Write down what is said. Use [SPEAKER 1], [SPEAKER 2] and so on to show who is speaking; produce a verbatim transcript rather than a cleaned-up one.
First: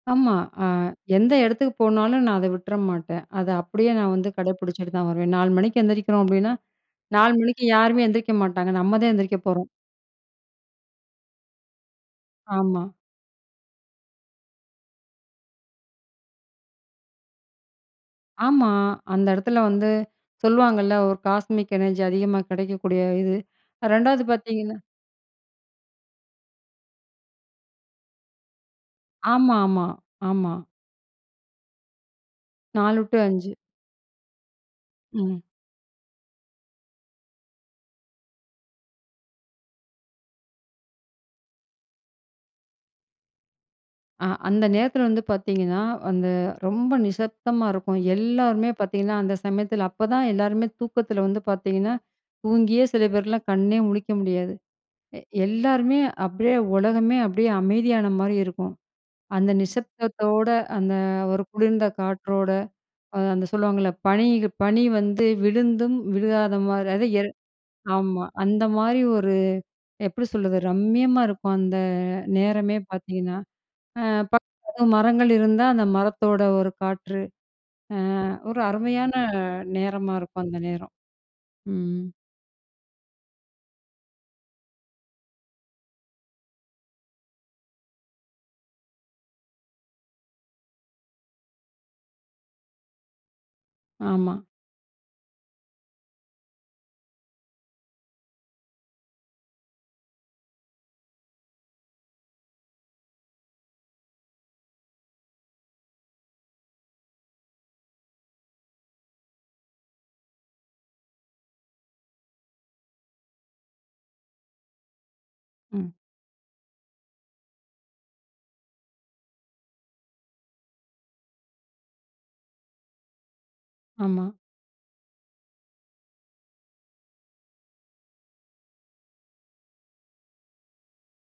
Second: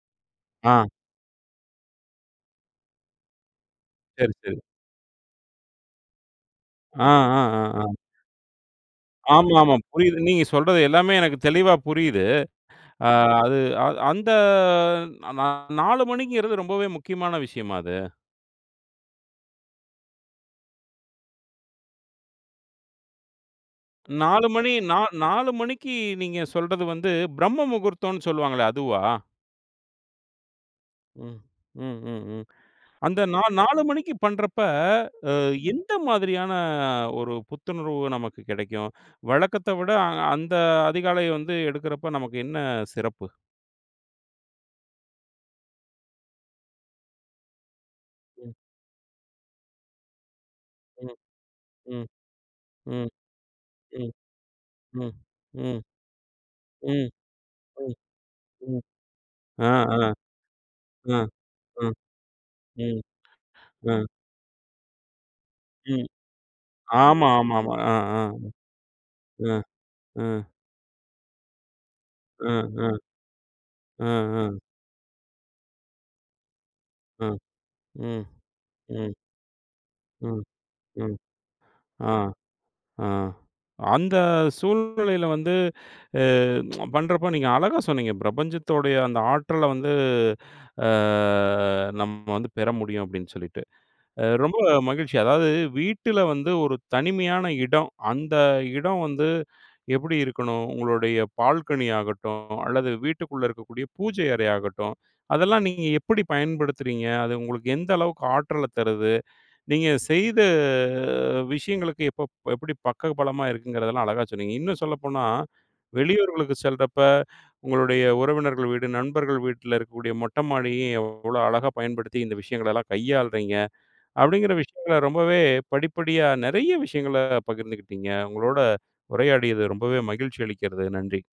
[SPEAKER 1] ஆமா, அ
[SPEAKER 2] ஆ.
[SPEAKER 1] எந்த எடத்துக்கு போனாலும். நான் அத விட்ற மாட்டேன். அத அப்படியே நான் வந்து
[SPEAKER 2] சரி, சரி.
[SPEAKER 1] கடப்பிடிச்சிட்டு தான் வருவேன். நாலு மணிக்கு எந்திரிக்கிறோம் அப்படின்னா,
[SPEAKER 2] ஆ
[SPEAKER 1] நாலு
[SPEAKER 2] ஆ ஆ
[SPEAKER 1] மணிக்கு
[SPEAKER 2] ஆ.
[SPEAKER 1] யாருமே எந்திரிக்க மாட்டாங்க. நம்ம தான் எந்திரிக்க போறோம்.
[SPEAKER 2] ஆமாமா, புரியுது. நீங்க சொல்றது எல்லாமே எனக்கு தெளிவா புரியுது.
[SPEAKER 1] ஆமா.
[SPEAKER 2] ஆ, அது அ அந்த நா நாலு மணிங்கிறது ரொம்பவே முக்கியமான விஷயமா அது?
[SPEAKER 1] ஆமா, அந்த எடத்துல வந்து சொல்லுவாங்கல்ல, ஒரு காஸ்மிக் எனர்ஜி அதிகமா கெடைக்கக்கூடிய இது. ரெண்டாவது,
[SPEAKER 2] நாலு மணி,
[SPEAKER 1] பார்த்தீங்கன்னா
[SPEAKER 2] நா நாலு மணிக்கு நீங்க சொல்றது வந்து, பிரம்ம முகூர்த்தம்ன்னு சொல்லுவாங்களே அதுவா?
[SPEAKER 1] ஆமாமா, ஆமா.
[SPEAKER 2] ம் ம் ம் ம்.
[SPEAKER 1] நாலு டு
[SPEAKER 2] அந்த நா
[SPEAKER 1] அஞ்சு.
[SPEAKER 2] நாலு மணிக்கு பண்றப்ப
[SPEAKER 1] ம்.
[SPEAKER 2] எந்த மாதிரியான ஒரு புத்துணர்வு நமக்கு கெடைக்கும்? வழக்கத்த விட அந்த அதிகாலை வந்து, எடுக்குறப்ப நமக்கு என்ன சிறப்பு?
[SPEAKER 1] அ, அந்த நேரத்தில வந்து பார்த்தீங்கன்னா, அந்த ரொம்ப நிசப்தமா இருக்கும்.
[SPEAKER 2] ம்.
[SPEAKER 1] எல்லோருமே பார்த்தீங்கன்னா, அந்த சமயத்தில, அப்ப தான் எல்லாருமே
[SPEAKER 2] ம்.
[SPEAKER 1] தூக்கத்தில வந்து பார்த்தீங்கன்னா,
[SPEAKER 2] ம்.
[SPEAKER 1] தூங்கியே சில
[SPEAKER 2] ம்
[SPEAKER 1] பேர்லாம் கண்ணே
[SPEAKER 2] ம்
[SPEAKER 1] முழிக்க முடியாது.
[SPEAKER 2] ம்
[SPEAKER 1] எ
[SPEAKER 2] ம்
[SPEAKER 1] எல்லாருமே அப்டியே
[SPEAKER 2] ம்
[SPEAKER 1] உலகமே அப்டியே
[SPEAKER 2] ம்
[SPEAKER 1] அமைதியான மாரி இருக்கும்.
[SPEAKER 2] ம்.
[SPEAKER 1] அந்த
[SPEAKER 2] ஆ ஆ
[SPEAKER 1] நிசப்தத்தோட, அந்த
[SPEAKER 2] அ
[SPEAKER 1] ஒரு
[SPEAKER 2] அ
[SPEAKER 1] குளிர்ந்த காற்றோட,
[SPEAKER 2] ம்.
[SPEAKER 1] அந்த சொல்லுவாங்கல்ல
[SPEAKER 2] அ.
[SPEAKER 1] பனி, பனி வந்து விழுந்தும்
[SPEAKER 2] ம்.
[SPEAKER 1] விழுகாத மாரி அது ஏ
[SPEAKER 2] ஆமாமாமா, ஆ. ஆ.
[SPEAKER 1] ஆமா, அந்த மாரி ஒரு
[SPEAKER 2] அ, அ.
[SPEAKER 1] எப்படி சொல்றது? ரம்மியமா இருக்கும். அந்த
[SPEAKER 2] ஆ
[SPEAKER 1] நேரமே
[SPEAKER 2] ஆ.
[SPEAKER 1] பார்த்தீங்கன்னா, ஆ,
[SPEAKER 2] ஆ
[SPEAKER 1] பக்
[SPEAKER 2] ஆ.
[SPEAKER 1] மரங்கள் இருந்தா அந்த மரத்தோட ஒரு காற்று.
[SPEAKER 2] ஆ. ம்
[SPEAKER 1] ஆ, ஒரு
[SPEAKER 2] ம்.
[SPEAKER 1] அருமையான நேரமா
[SPEAKER 2] ம்.
[SPEAKER 1] இருக்கும். அந்த நேரம்.
[SPEAKER 2] ம்.
[SPEAKER 1] ம்.
[SPEAKER 2] ஆ. ஆ. அந்த சூழ்நிலையில வந்து, அ பண்றப்போ நீங்க அழகா சொன்னீங்க. பிரபஞ்சத்தோடைய அந்த ஆற்றல வந்து ஆ, நம்ம வந்து பெற முடியும் அப்படின்னு சொல்லிட்டு. ஏ
[SPEAKER 1] ஆமா.
[SPEAKER 2] ரொம்ப மகிழ்ச்சி அதாவது வீட்ல வந்து ஒரு தனிமையான இடம், அந்த இடம் வந்து எப்டி இருக்கணும்? உங்களுடைய பால்கனி ஆகட்டும் அல்லது வீட்டுக்குள்ள இருக்கக்கூடிய பூஜை அறை ஆகட்டும் அதெல்லாம் நீங்க எப்படி பயன்படுத்துறீங்க? அது உங்களுக்கு எந்த அளவுக்கு ஆற்றல தருது? நீங்க செய்த விஷயங்களுக்கு இப்ப எப்படி பக்க பலமா இருக்குங்கிறதெல்லாம் அழகா சொன்னீங்க. இன்னும் சொல்லப்போனா,
[SPEAKER 1] ம்.
[SPEAKER 2] வெளியூர்களுக்கு செல்றப்ப உங்களுடைய உறவினர்கள் வீடு, நண்பர்கள் வீட்ல இருக்கக்கூடிய மொட்ட மாடியும் எவ்வளோ அழகா பயன்படுத்தி இந்த விஷயங்கள எல்லாம் கையாளுறீங்க?
[SPEAKER 1] ஆமா.
[SPEAKER 2] அப்படிங்கிற விஷயங்கள ரொம்பவே படிப்படியா நெறைய விஷயங்கள பகிர்ந்துக்கிட்டீங்க. உங்களோட உரையாடியது ரொம்பவே மகிழ்ச்சி அளிக்கிறது. நன்றி.